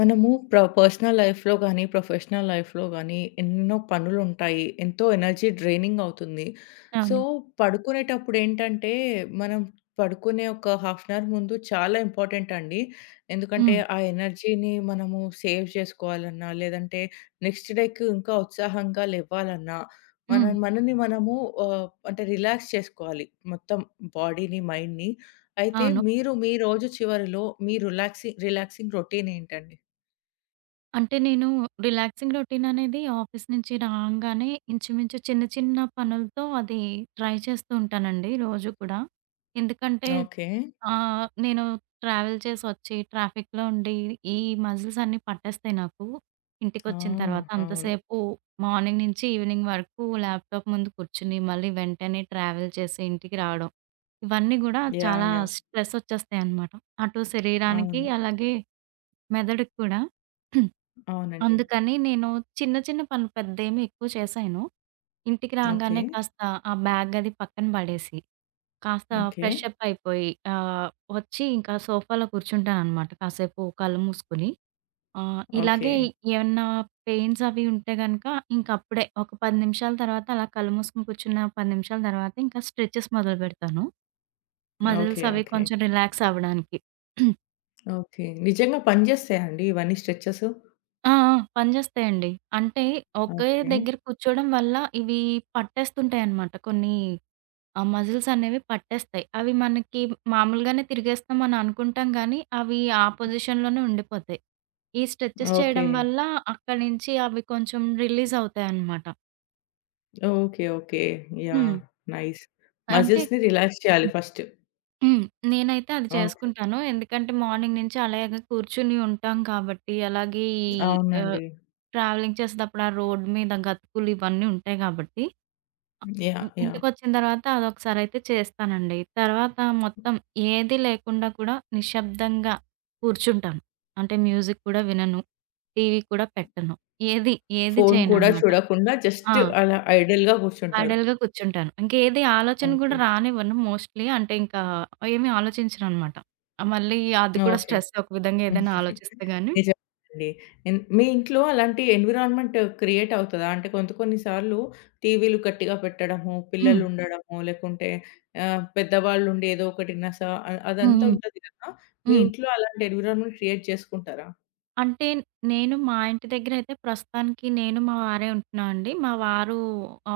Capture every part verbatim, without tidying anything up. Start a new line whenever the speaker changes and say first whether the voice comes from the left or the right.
left: మనము ప్ర పర్సనల్ లైఫ్‌లో గానీ, ప్రొఫెషనల్ లైఫ్‌లో గానీ ఎన్నో పనులుంటాయి. ఎంతో ఎనర్జీ డ్రైనింగ్ అవుతుంది. సో,
right: అవును.
left: పడుకునేటప్పుడు ఏంటంటే, మనం పడుకునే ఒక హాఫ్ అన్ అవర్ ముందు చాలా ఇంపార్టెంట్ అండి. ఎందుకంటే,
right: హ్మ్.
left: ఆ ఎనర్జీని మనము సేవ్ చేసుకోవాలన్నా, లేదంటే నెక్స్ట్ డేకి ఇంకా ఉత్సాహంగా లెవ్వాలన్నా, మన
right: హ్మ్.
left: మనని మనము ఆహ్, అంటే రిలాక్స్ చేసుకోవాలి. మొత్తం బాడీని, మైండ్‌ని. అయితే
right: అవును.
left: మీరు మీ రోజు చివరిలో మీ రిలాక్సి రిలాక్సింగ్ రొటీన్ ఏంటండి?
right: అంటే నేను రిలాక్సింగ్ రొటీన్ అనేది ఆఫీస్ నుంచి రాంగానే ఇంచుమించు చిన్న చిన్న పనులతో అది ట్రై చేస్తూ ఉంటానండి రోజు కూడా. ఎందుకంటే
left: ఓకే.
right: ఆహ్, నేను ట్రావెల్ చేసొచ్చి ట్రాఫిక్‌లో ఉండి ఈ మజిల్స్ అన్నీ పట్టేస్తాయి నాకు.
left: ఆ,
right: ఇంటికొచ్చిన తర్వాత
left: అవును.
right: అంతసేపు మార్నింగ్ నుంచి ఈవినింగ్ వరకు ల్యాప్‌టాప్ ముందు కూర్చొని మళ్ళీ వెంటనే ట్రావెల్ చేసి ఇంటికి రావడం. ఇవన్నీ గూడా
left: యాహ్,
right: చాలా
left: యాహ్.
right: స్ట్రెస్ ఒచ్చేస్తాయన్నమాట. అటు శరీరానికి
left: అవును.
right: అలాగే మెదడుకి కూడా.
left: అవునండి.
right: అందుకని నేను చిన్న చిన్న పనులు పెద్దేమి ఎక్కువ చేశాను. ఇంటికి
left: ఓకే.
right: రాగానే కాస్త ఆ బ్యాగ్ అది పక్కన పడేసి, కాస్త
left: ఓకే.
right: ఫ్రెష్ అప్ అయిపోయి ఆహ్, వచ్చి ఇంకా సోఫాలో కూర్చుంటాననమాట కాసేపు కళ్ళు మూసుకొని. ఆహ్,
left: ఓకే.
right: ఇలాగే ఏమన్నా పెయిన్స్ అవి ఉంటే గనక ఇంకప్పుడే ఒక పది నిమిషాల తర్వాత అలా కళ్ళు మూసుకొని కూర్చున్న పది నిమిషాల తర్వాత ఇంకా స్ట్రెచెస్ మొదలుపెడతాను.
left: ఓకే.
right: మజిల్స్ అవి
left: ఓకే.
right: కొంచెం రిలాక్స్ అవ్వడానికి.
left: ఓకే, నిజంగా పనిజేస్తాయా అండి ఇవన్నీ స్ట్రెచెస్?
right: ఆ! ఆ! పనిచేస్తాయండి. అంటే ఒకే
left: ఓకే.
right: దగ్గర కూర్చోవడం వల్ల ఇవి పట్టేస్తుంటాయన్నమాట. కొన్ని ఆహ్, మజిల్స్ అనేవి పట్టేస్తాయి. అవి మనకి మామూలుగానే తిరిగేస్తాం అని అనుకుంటాం గానీ, అవి ఆ పొజిషన్‌లోనే ఉండిపోతాయి. ఈ స్ట్రెచెస్
left: ఓకే.
right: చేయడం వల్ల అక్కడి నుంచి అవి కొంచెం రిలీజ్ అవుతాయన్నమాట.
left: ఓకే. ఓకే.
right: హ్మ్.
left: యాహ్. నైస్.
right: అంటే
left: మజిల్స్‌ని రిలాక్స్ చేయాలి ఫస్ట్.
right: హ్మ్. నేనైతే అది
left: ఓకే.
right: చేసుకుంటాను. ఎందుకంటే మార్నింగ్ నుంచి అలాగే కూర్చొని ఉంటాం కాబట్టి, అలాగే ఈ ఆహ్,
left: అవునండి.
right: ట్రావెలింగ్ చేసేటప్పుడు ఆ రోడ్ మీద గతుకులు ఇవన్నీ ఉంటాయి కాబట్టి, ఇ
left: యాహ్, యాహ్.
right: ఇంటికొచ్చిన తర్వాత అదొకసారయితే చేస్తానండి. తర్వాత మొత్తం ఏది లేకుండా కూడా నిశ్శబ్దంగా కూర్చుంటాను. అంటే మ్యూజిక్ కూడా వినను. టీవీ కూడా పెట్టను. ఏది, ఏది
left: ఫోను కూడా
right: చేయననమాట.
left: చూడకుండా జస్ట్
right: ఆ!
left: అలా ఐడిల్‌గా కూర్చుంటారు.
right: ఐడల్‌గా కూర్చుంటాను. ఇంకేది ఆలోచన గూడా
left: ఓకే.
right: రానివ్వను మోస్ట్‌లీ. అంటే ఇంకా ఏమి ఆలోచించననమాట. ఆహ్, మళ్ళీ అది కూడా
left: ఓకే.
right: స్ట్రెస్ ఒక విధంగా ఏదైనా ఆలోచిస్తే గాని.
left: నిజమేనండి. ఎన్ మీ ఇంట్లో అలాంటి ఎన్విరాన్మెంట్ క్రియేట్ అవుతదా? అంటే కొంత కొన్ని సార్లు టీవీలు గట్టిగా పెట్టడము,
right: హ్మ్.
left: పిల్లలు ఉండడము, లేకుంటే ఆహ్, పెద్దవాళ్ళుండి ఏదో ఒకటి నస అ
right: హ్మ్.
left: అదంతా
right: హ్మ్.
left: ఉంటది కదా! మీ
right: హ్మ్.
left: ఇంట్లో అలాంటి ఎన్విరాన్మెంట్ క్రియేట్ చేసుకుంటారా?
right: అంటే నేను మా ఇంటి దగ్గరైతే ప్రస్తుతానికి నేను మా వారే ఉంటున్నాం అండి. మా వారు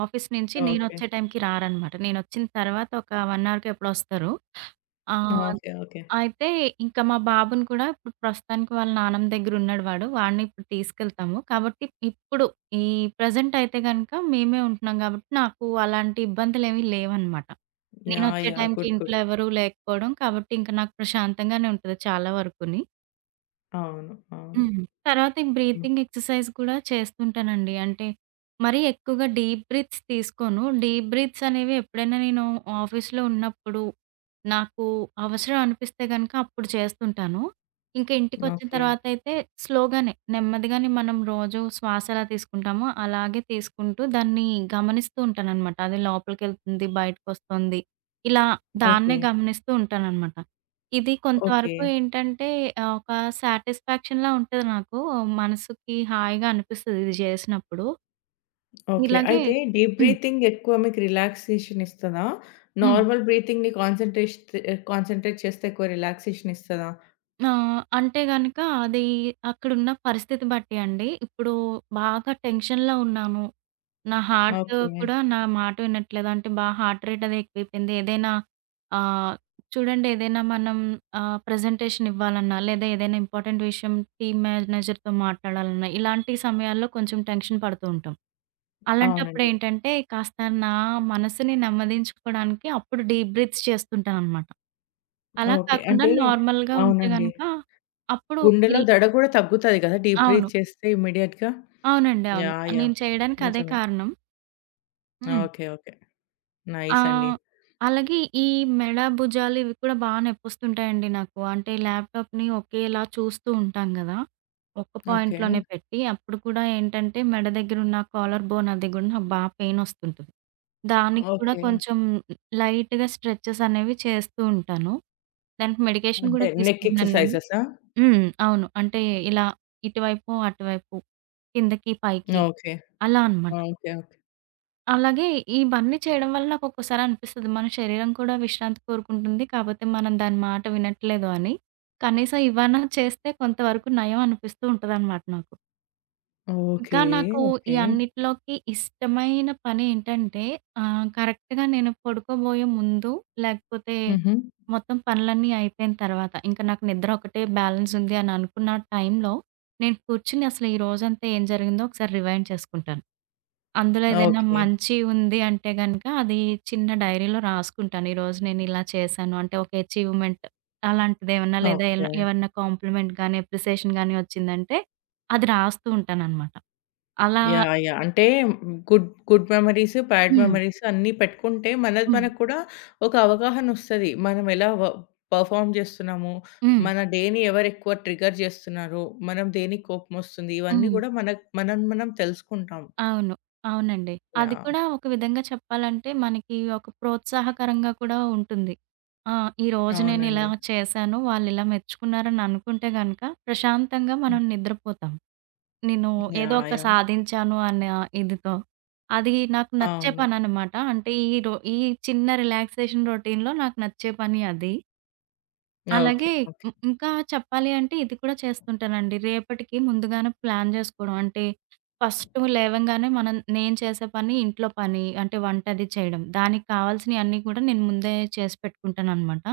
right: ఆఫీస్ నుంచి
left: ఓకే.
right: నేనొచ్చే టైంకి రారనమాట. నేనొచ్చిన తర్వాత ఒక ఒక్క అవర్‌కో ఎప్పుడో వస్తారు. ఆ!
left: ఓకే. ఓకే.
right: అయితే ఇంకా మా బాబుని కూడా ఇప్పుడు ప్రస్తుతానికి వాళ్ళ నానమ్మ దగ్గరున్నాడు వాడు. వాడిని ఇప్పుడు తీసుకెళ్తాము. కాబట్టి ఇప్పుడు ఈ ప్రెజెంట్ అయితే గనక మేమే ఉంటున్నాం కాబట్టి నాకు అలాంటి ఇబ్బందులేమీ లేవనమాట.
left: యాహ్,
right: నేనొచ్చే
left: యాహ్.
right: టైంకి
left: గుడ్.
right: ఇంట్లో
left: గుడ్.
right: ఎవరు లేకపోవడం కాబట్టి ఇంక నాకు ప్రశాంతంగానే ఉంటది చాలా వరకుని.
left: అవును. అవును.
right: హ్మ్. తర్వాత ఈ
left: హ్మ్.
right: బ్రీతింగ్ ఎక్సర్సైజ్ కూడా చేస్తుంటానండి. అంటే మరీ ఎక్కువగా డీప్ బ్రీత్స్ తీసుకోను. డీప్ బ్రీత్స్ అనేవి ఎప్పుడైనా నేను ఆఫీస్‌లో ఉన్నప్పుడు నాకు అవసరం అనిపిస్తే గనక అప్పుడు చేస్తుంటాను. ఇంకా ఇంటికొచ్చిన
left: ఓకే.
right: తర్వాత అయితే స్లోగానే, నెమ్మదిగానే మనం రోజు శ్వాస ఎలా తీసుకుంటామో అలాగే తీసుకుంటూ దాన్ని గమనిస్తూ ఉంటాననమాట. అది లోపలికెళ్తుంది, బయటకొస్తుంది. ఇలా దాన్నే
left: ఓకే.
right: గమనిస్తూ ఉంటాననమాట. ఇది
left: ఓకే.
right: కొంతవరకు ఏంటంటే ఆహ్, ఒక సాటిస్ఫాక్షన్‌లా ఉంటది నాకు. మనసుకి హాయిగా అనిపిస్తది ఇది చేసినప్పుడు.
left: ఓకే,
right: ఇలాగే
left: అయితే డీప్
right: హ్మ్.
left: బ్రీతింగ్ ఎక్కువ మీకు రిలాక్సేషన్ ఇస్తదా?
right: హ్మ్.
left: నార్మల్ బ్రీతింగ్‌ని కాన్సంట్రేష్ కాన్సంట్రేట్ చేస్తే ఎక్కువ రిలాక్సేషన్ ఇస్తదా?
right: ఆహ్, అంటే గనక అది అక్కడున్న పరిస్థితి బట్టి అండి. ఇప్పుడు బాగా టెన్షన్‌లో ఉన్నాను. నా హార్ట్
left: ఓకే.
right: కూడా నా మాట వినట్లేదు. అంటే బాగా హార్ట్ రేట్ అది ఎక్కువైపోయింది. ఏదైనా ఆహ్, చూడండి ఏదైనా మనం ఆహ్, ప్రెజెంటేషన్ ఇవ్వాలన్నా, లేదా ఏదైనా ఇంపార్టెంట్ విషయం టీమ్ మేనేజర్‌తో మాట్లాడాలన్నా, ఇలాంటి సమయాల్లో కొంచెం టెన్షన్ పడుతూ ఉంటాం. అలాంటప్పుడు
left: అవునండి.
right: ఏంటంటే కాస్త నా మనసుని నెమ్మదించుకోవడానికి అప్పుడు డీప్ బ్రీత్స్ చేస్తుంటాననమాట. అలా
left: ఓకే,
right: కాకుండా
left: అంటే
right: నార్మల్‌గా ఉంటే
left: అవునండి.
right: గనక అప్పుడు
left: గుండెలో
right: ఇల్
left: దడ కూడా తగ్గుతది కదా! డీప్
right: అవును.
left: బ్రీత్ చేస్తే ఇమ్మీడియేట్‌గా.
right: అవునండి. అవును.
left: Yeah, yeah.
right: నేను చేయడానికి అదే
left: నిజమే.
right: కారణం. హ్మ్.
left: ఓకే. ఓకే.
right: ఆ!
left: నైస్ అండి.
right: అలాగే ఈ మెడ, భుజాలు ఇవి కూడా బా నొప్పొస్తుంటాయండి నాకు. అంటే ల్యాప్‌టాప్‌ని ఒకేలా చూస్తూ ఉంటాం గదా! ఒక్క
left: ఓకే.
right: పాయింట్‌లోనే పెట్టి, అప్పుడు కూడా ఏంటంటే మెడ దగ్గరున్న కాలర్ బోన్ అది గూడా నాకు బా పెయినొస్తుంటది. దానికి కూడా
left: ఓకే,
right: కొంచెం లైట్‌గా స్ట్రెచెస్ అనేవి చేస్తూ ఉంటాను. దానికి మెడికేషన్
left: అంటే
right: గూడా
left: నెక్
right: తీసుకుంటున్నాను నేను.
left: ఎక్సర్‌సైజెసా?
right: హ్మ్. అవును. అంటే ఇలా ఇటువైపు, అటువైపు, కిందకి, పైకి
left: ఓకే.
right: అలా అనమాట.
left: ఓకే. ఓకే.
right: అలాగే ఇవన్నీ చేయడం వల్ల నాకొక్కోసారి అనిపిస్తది. మన శరీరం కూడా విశ్రాంతి కోరుకుంటుంది. కాపోతే మనం దాని మాట వినట్లేదు అని. కనీసం ఇవన్నా చేస్తే కొంతవరకు నయం అనిపిస్తూ ఉంటదనమాట నాకు.
left: ఓకే.
right: ఇంకా నాకు ఈ
left: ఓకే.
right: అన్నిటిలోకి ఇష్టమైన పనేంటంటే ఆహ్, కరెక్ట్‌గా నేను పడుకోబోయే ముందు, లేకపోతే
left: హుహు.
right: మొత్తం పనులన్నీ అయిపోయిన తర్వాత, ఇంక నాకు నిద్ర ఒకటే బ్యాలెన్స్ ఉంది అని అనుకున్న టైంలో, నేను కూర్చొని అసలు ఈ రోజంతా ఏం జరిగిందో ఒకసారి రివైండ్ చేసుకుంటాను. అందులో ఏదైనా
left: ఓకే.
right: మంచి ఉంది అంటే గనక అది చిన్న డైరీలో రాసుకుంటాను. ఈరోజు నేను ఇలా చేశాను అంటే ఒక అచీవ్‌మెంట్ అలాంటిదేమన్నా లేదా
left: ఓకే.
right: ఏమన్నా కాంప్లిమెంట్ గాని, అప్రిసియేషన్ గాని వచ్చిందంటే అది రాస్తూ ఉంటాననమాట. అలా
left: యాహ్, యాహ్, అంటే good good memories, bad
right: hmm.
left: Memories అన్నీ పెట్టుకుంటే మనది
right: హ్మ్.
left: మనకు కూడా ఒక అవగాహనొస్తది. మనం ఎలా వ పర్ఫార్మ్ చేస్తున్నాము,
right: హ్మ్.
left: మన డేని ఎవరెక్కువ ట్రిగ్గర్ చేస్తున్నారు, మనం దేనికి కోపమొస్తుంది, ఇవన్నీ
right: హ్మ్.
left: కూడా మనకు మనం మనం తెలుసుకుంటాం.
right: అవును. అవునండి. అది
left: యాహ్.
right: కూడా ఒక విధంగా చెప్పాలంటే మనకి ఒక ప్రోత్సాహకరంగా కూడా ఉంటుంది. ఆ! ఈరోజు నేను ఇలా
left: అవునండి.
right: చేశాను, వాళ్ళిలా మెచ్చుకున్నారని అనుకుంటే గనక ప్రశాంతంగా
left: హ్మ్.
right: మనం నిద్రపోతాం. నేను ఏదో
left: యాహ్,
right: ఒక
left: యాహ్.
right: సాధించాను అనే ఇదితో. అది నాకు నచ్చే
left: అవును.
right: పననమాట. అంటే ఈ రో ఈ చిన్న రిలాక్సేషన్ రొటీన్‌లో నాకు నచ్చే పని అది. అలాగే
left: ఓకే. ఓకే.
right: ఇం ఇంకా చెప్పాలి అంటే ఇది కూడా చేస్తుంటానండి. రేపటికి ముందుగానే ప్లాన్ జేసుకోవడం. అంటే ఫస్ట్ లేవంగానే మనం నేను చేసే పని, ఇంట్లో పని అంటే వంట అది చేయడం. దానికి కావాల్సినయన్నీ కూడా నేను ముందే చేసి పెట్టుకుంటాననమాట.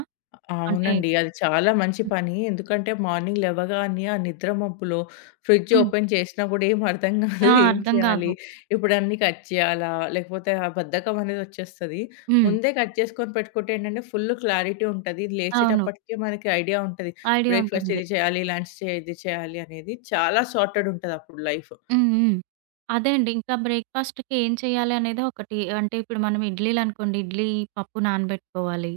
right: అంటే
left: అవునండి, అది చాలా మంచి పని. ఎందుకంటే మార్నింగ్ లెవ్వగానే ఆ నిద్ర మబ్బులో ఫ్రిడ్జ్
right: హ్మ్.
left: ఓపెన్ చేసినా గూడా ఏం అర్థం గాదు.
right: ఆ!
left: ఏం
right: అర్థం
left: చేయాలి?
right: గాదు.
left: ఇప్పుడు అన్నీ కట్ చేయాలా? లేకపోతే ఆ బద్ధకం అనేది ఒచ్చేస్తది.
right: హ్మ్.
left: ముందే కట్ చేసుకొని పెట్టుకుంటే ఏంటంటే ఫుల్ క్లారిటీ ఉంటది.
right: అవును.
left: లేచేటప్పటికే మనకి ఐడియా ఉంటది.
right: ఐడియా
left: బ్రేక్‌ఫాస్ట్
right: ఉంటుంది.
left: ఇది చేయాలి, లంచ్ చే ఇది చేయాలి అనేది. చాలా సార్టెడ్ ఉంటదప్పుడు లైఫ్.
right: హ్మ్. హ్మ్. అదే అండి. ఇంకా బ్రేక్‌ఫాస్ట్‌కి ఏం చేయాలి అనేది ఒకటి అంటే ఇప్పుడు మనం ఇడ్లీలనుకోండి, ఇడ్లీ పప్పు నానబెట్టుకోవాలి.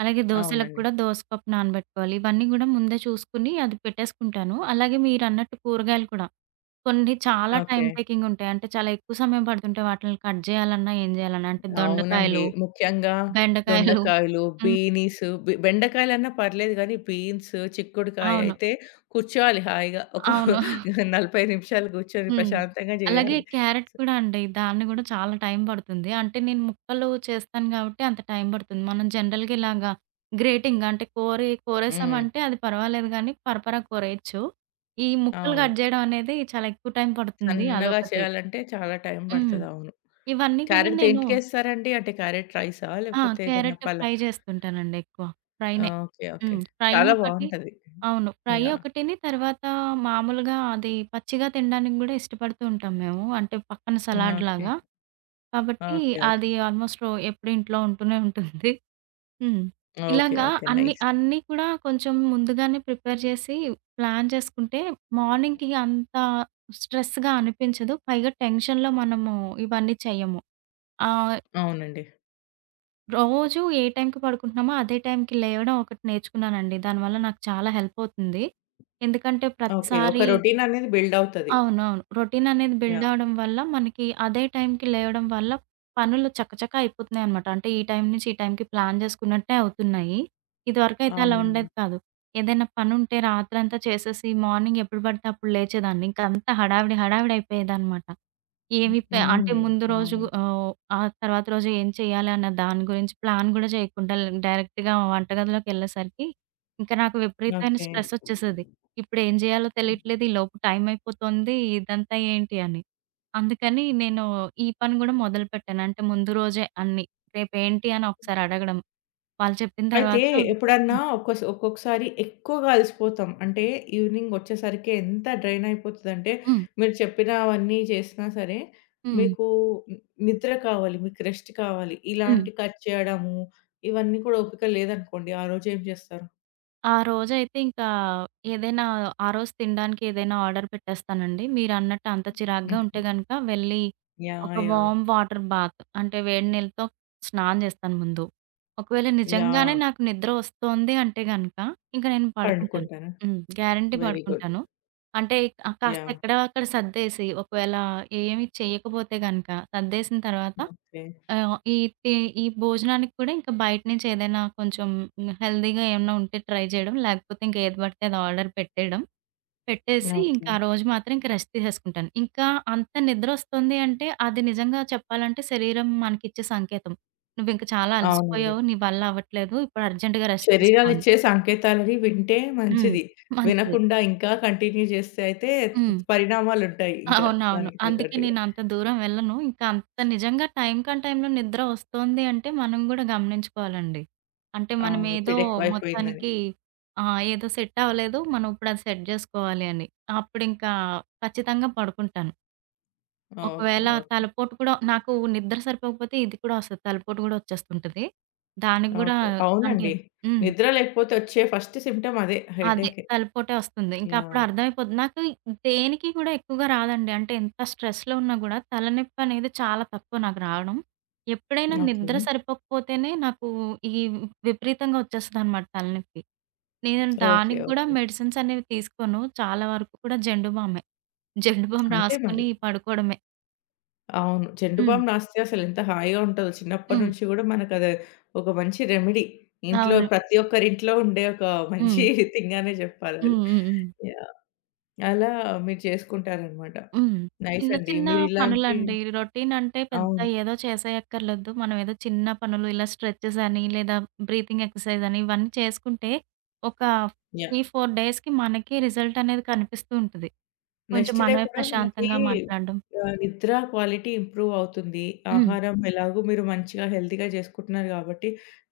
right: అలాగే దోసలకు
left: అవునండి.
right: కూడా దోస పప్పు నానబెట్టుకోవాలి. ఇవన్నీ గూడా ముందే చూసుకొని అది పెట్టేసుకుంటాను. అలాగే మీరన్నట్టు కూరగాయలు కూడా కొన్ని చాలా టైమ్
left: ఓకే.
right: టేకింగ్ ఉంటాయి. అంటే చాలా ఎక్కువ సమయం పడుతుంటాయి వాటిల్ని కట్ జేయాలన్నా, ఏం జేయాలన్నా. అంటే
left: అవునండి,
right: దొండకాయలు,
left: ముఖ్యంగా
right: బెండకాయలు
left: దొండకాయలు,
right: హ్మ్.
left: బీనీసు, బె బెండకాయలన్నా పర్లేదు గానీ, బీన్స్, చిక్కుడుకాయ
right: అవును.
left: అయితే కూర్చోవాలి హాయిగా. ఒక
right: అవును.
left: నలభై నిమిషాలు కూర్చొని
right: హ్మ్.
left: ప్రశాంతంగా
right: అలాగే
left: జేయాలి.
right: క్యారెట్
left: స
right: కూడా అండి. దాన్ని గూడా చాలా టైం పడుతుంది. అంటే నేను ముక్కలు చేస్తాను గాబట్టి అంత టైం పడుతుంది. మనం జనరల్‌గా ఇలాగా గ్రేటింగ్ అంటే కోరి
left: హ్మ్.
right: కోరేసామంటే అది పర్వాలేదు గానీ పరపరా కోరేయొచ్చు. ఈ ముక్కలు
left: అవును,
right: కట్ జేయడం అనేది చాలా ఎక్కువ టైం పడుతుంది.
left: సన్నగా
right: అదొకటి.
left: చేయాలంటే చాలా టైం
right: హ్మ్.
left: పడతది. అవును.
right: ఇవన్నీ కూడా
left: క్యారెట్
right: నేను
left: దేంటికేస్తారండి? అంటే క్యారెట్ రైసా?
right: ఆ!
left: లేకపోతే ఏదన్నా
right: క్యారెట్
left: పలా
right: ఫ్రై చేస్తుంటానండి ఎక్కువ.
left: ఆ,
right: ఫ్రైనే.
left: ఓకే. ఓకే.
right: హ్మ్.
left: చాలా
right: ఫ్రైనొకటి
left: బావుంటది.
right: అవును. Fry
left: yeah.
right: ఒకటిని తర్వాత మామూలుగా అది పచ్చిగా తినడానికి గూడా ఇష్టపడుతూ ఉంటాం మేము. అంటే పక్కన
left: ఓకే.
right: సలాడ్‌లాగా. కాబట్టి
left: ఓకే. ఓకే.
right: అది ఆల్మోస్ట్ ఎప్పుడు ఇంట్లో ఉంటూనే ఉంటుంది. హ్మ్.
left: ఓకే.
right: ఇలాగా
left: ఓకే.
right: అన్ని
left: నైస్.
right: అన్నీ కూడా కొంచెం ముందుగానే ప్రిపేర్ చేసి ప్లాన్ చేసుకుంటే మార్నింగ్‌కి అంత స్ట్రెస్‌గా అనిపించదు. పైగా టెన్షన్‌లో మనము ఇవన్నీ చెయ్యము. ఆహ్,
left: అవునండి.
right: రోజు ఏ టైంకి పడుకుంటున్నామో అదే టైంకి లేవడం ఒకటి నేర్చుకున్నానండి. దానివల్ల నాకు చాలా హెల్ప్ అవుతుంది. ఎందుకంటే
left: ఓకే,
right: ప్రతిసారి
left: ఒక రొటీననేది బిల్డవుతది.
right: అవునవును. రొటీన్ అనేది బిల్డ్
left: యాహ్.
right: అవ్వడం వల్ల మనకి అదే టైంకి లేవడం వల్ల పనులు చకచకా అయిపోతున్నాయన్నమాట. అంటే ఈ టైం నుంచి ఈ టైంకి ప్లాన్ చేసుకున్నట్టే అవుతున్నాయి. ఇదివరకైతే అలా
left: అవునండి.
right: ఉండేది కాదు. ఏదైనా పనుంటే రాత్రంతా చేసేసి మార్నింగ్ ఎప్పుడు పడితే అప్పుడు లేచేదాన్ని. ఇంక అంతా హడావిడి హడావిడి అయిపోయేదన్నమాట. ఏమి పె అంటే
left: హ్మ్.
right: ముందు రోజు
left: అవును.
right: ఆహ్, ఆ తర్వాత రోజు ఏం చేయాలి అన్న దాని గురించి ప్లాన్ గూడా చేయకుండా డైరెక్ట్‌గా వంటగదిలోకెళ్ళేసరికి ఇంకా నాకు విపరీతమైన
left: ఓకే,
right: స్ట్రెసొచ్చేసేది. ఇప్పుడేం జేయాలో తెలియట్లేదు. ఈలోపు టైం అయిపోతుంది. ఇదంతా ఏంటి అని. అందుకని నేను ఈ పని గూడా మొదలుపెట్టాను. అంటే ముందు రోజే అన్నీ. రేపేంటి అని ఒకసారి అడగడం. వాళ్ళు చెప్పిన
left: అయితే
right: తర్వాత
left: ఎప్పుడన్నా
right: హ్మ్.
left: ఒక్కోస్ ఒక్కొక్కసారి ఎక్కువగా అలసిపోతాం. అంటే ఈవినింగ్ వచ్చేసరికి ఎంత డ్రైన్ అయిపోతదంటే,
right: హ్మ్.
left: మీరు చెప్పినవన్నీ చేసినా సరే,
right: హ్మ్.
left: మీకు ని నిద్ర కావాలి, మీకు రెస్ట్ కావాలి.
right: హ్మ్.
left: ఇలాంటి కట్ చేయడము, ఇవన్నీ కూడా ఓపిక లేదనుకోండి, ఆ రోజు ఏం చేస్తారు?
right: ఆ రోజైతే ఇంకా ఏదైనా ఆ రోజు తినడానికి ఏదైనా ఆర్డర్ పెట్టేస్తానండి. మీరన్నట్టు అంత చిరాకుగా
left: హ్మ్.
right: ఉంటే గనక వెళ్ళి
left: యాహ్,
right: ఒక
left: యాహ్.
right: వార్మ్ వాటర్ బాత్ అంటే వేడి నీళ్ళతో స్నానం చేస్తాను ముందు. ఒకవేళ నిజంగానే
left: యాహ్.
right: నాకు నిద్ర వస్తోంది అంటే గనక ఇంక నేను పడుకుంటాను.
left: పండుకుంటారా?
right: హ్మ్. Guarantee
left: very good.
right: పడుకుంటాను. అంటే ఆ కాస్త
left: యాహ్.
right: ఎక్కడ అక్కడ సర్దేసి ఒకవేళ ఏమి చేయకపోతే గనక సర్దేసిన తర్వాత
left: ఓకే.
right: ఆహ్, ఈ తి ఈ భోజనానికి కూడా ఇంకా బయట నుంచి ఏదైనా కొంచెం హ్మ్, హెల్తీగా ఏమన్నా ఉంటే ట్రై చేయడం. లేకపోతే ఇంక ఏది పడితే అది ఆర్డర్ పెట్టేయడం. పెట్టేసి ఇంకా
left: ఓకే.
right: ఆ రోజు మాత్రం ఇంక రెస్ట్ తీసేసుకుంటాను. ఇంకా అంత నిద్రొస్తుంది అంటే అది నిజంగా చెప్పాలంటే శరీరం మనకిచ్చే సంకేతం. "నువ్వింక చాలా
left: అవునండి.
right: అలసిపోయావు. నీ వల్ల అవ్వట్లేదు. ఇప్పుడు అర్జెంట్‌గా రెస్ట్ తీసుకో" అని.
left: శరీరాలిచ్చే సంకేతాలని వింటే
right: హ్మ్.
left: మంచిది.
right: మంచిది.
left: వినకుండా ఇంకా కంటిన్యూ చేస్తే అయితే
right: హ్మ్.
left: త పరిణామాలుంటాయి ఇంకా
right: అవునవును.
left: దానికి
right: అందుకే
left: తగ్గట్టుగా.
right: నేనంత దూరం వెళ్ళను. ఇంకా అంత నిజంగా టైమ్ కన్ టైమ్‌లో నిద్ర వస్తోంది అంటే మనం గూడా గమనించుకోవాలండి. అంటే
left: అవును,
right: మనమేదో
left: ఒత్తిడెక్కువైపోయిందని.
right: మొత్తానికి ఆహ్, ఏదో సెట్ అవ్వలేదు. మనం ఇప్పుడది సెట్ జేసుకోవాలి అని. అప్పుడింకా ఖచ్చితంగా పడుకుంటాను.
left: ఓకే.
right: ఒకవేళ
left: ఓకే.
right: తలపోటు కూడా నాకు నిద్ర సరిపోకపోతే ఇది కూడా వస్తది. తలపోటు గూడా వచ్చేస్తుంటది. దానికి గూడా
left: ఓకే.
right: అంటే
left: అవునండి.
right: హ్మ్.
left: నిద్ర లేకపోతే వచ్చే ఫస్ట్ సింప్టమ్ అదే
right: అదే.
left: హెడ్‌ఏకే.
right: తలపోటే వస్తుంది. ఇంకా అప్పుడు
left: యాహ్.
right: అర్థమైపోద్ది. నాకు దేనికి కూడా ఎక్కువగా రాదండి. అంటే ఎంత స్ట్రెస్‌లో ఉన్నా గూడా తలనొప్పనేది చాలా తక్కువ నాకు రావడం. ఎప్పుడైనా
left: ఓకే.
right: నిద్ర సరిపోకపోతేనే నాకు ఈ విపరీతంగా వచ్చేస్తదనమాట తలనొప్పి. నేను
left: ఓకే.
right: దానికి గూడా
left: ఓకే.
right: మెడిసిన్స్ అనేవి తీసుకోను. చాలా వరకు కూడా జెండు బామే. జెండు బామ్
left: అంతే మరి.
right: రాసుకొని పడుకోవడమే.
left: అవును. జెండు
right: హ్మ్.
left: బామ్ రాస్తే అసలెంత హాయిగా ఉంటదో చిన్నప్పటి
right: హ్మ్.
left: నుంచి గూడా మనకది ఒక మంచి రెమెడీ. ఇంట్లో
right: అవును.
left: ప్రతి ఒక్కరింట్లో ఉండే ఒక మంచి
right: హ్మ్.
left: థింగ్ అనే జెప్పాలది.
right: హ్మ్. హ్మ్. హ్మ్.
left: యాహ్. అలా మీరు చేసుకుంటారనమాట.
right: హ్మ్.
left: నైస్
right: చిన్న
left: అండి.
right: చిన్న
left: మీరిలాంటి
right: పనులండి. రొటీన్ అంటే పెద్ద
left: అవును.
right: ఏదో చేసేయక్కర్లేదు. మనం ఏదో చిన్న పనులు ఇలా స్ట్రెచెస్ అని, లేదా బ్రీతింగ్ ఎక్సర్సైజ్ అని ఇవన్నీ చేసుకుంటే ఒక
left: యాహ్.
right: మూడు, నాలుగు డేస్‌కి మనకి రిజల్ట్ అనేది కనిపిస్తూ ఉంటది. కొంచెం
left: నెక్స్ట్ డే
right: మనమే
left: కూడా మనకి
right: ప్రశాంతంగా మాట్లాడడం.
left: ఆహ్, నిద్ర క్వాలిటీ ఇంప్రూవ్ అవుతుంది.
right: హ్మ్.
left: ఆహారం ఎలాగో మీరు మంచిగా హెల్తీగా చేసుకుంటున్నారు కాబట్టి,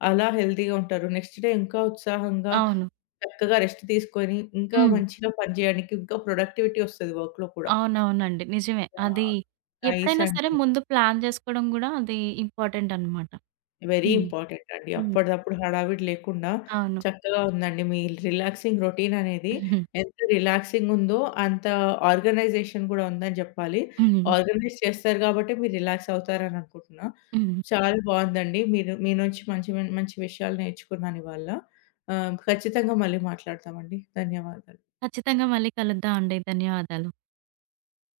left: అలా హెల్తీగా ఉంటారు. నెక్స్ట్ డే ఇంకా ఉత్సాహంగా
right: అవును.
left: చక్కగా రెస్ట్ తీసుకొని, ఇంకా
right: హ్మ్.
left: మంచిగా పని చేయడానికి ఇంకా ప్రొడక్టివిటీ వస్తది వర్క్‌లో కూడా.
right: అవునవునండి. నిజమే. అది
left: యాహ్. నైస్
right: ఎప్పుడైనా సరే
left: అండి.
right: ముందు ప్లాన్ చేసుకోవడం గూడా అది ఇంపార్టెంట్ అనమాట.
left: వెరీ
right: హ్మ్.
left: ఇంపార్టెంట్ అండి,
right: హ్మ్.
left: అప్పటిదప్పుడు హడావిడి లేకుండా
right: అవును.
left: చక్కగా ఉందండి. మీ రిలాక్సింగ్ రొటీన్ అనేది ఎంత రిలాక్సింగ్ ఉందో అంత ఆర్గనైజేషన్ గూడా ఉందని జెప్పాలి.
right: హ్మ్.
left: ఆర్గనైజ్ చేస్తారు గాబట్టే మీరు రిలాక్స్ అవుతారని అనుకుంటున్నా.
right: హ్మ్.
left: చాలా బావుందండి. మీరు మీ నుంచి మంచి మంచి విషయాలు నేర్చుకున్నానివాళ. ఆహ్, ఖచ్చితంగా మళ్ళీ మాట్లాడతామండి. ధన్యవాదాలు.
right: ఖచ్చితంగా మళ్ళీ కలుద్దాం అండి. ధన్యవాదాలు.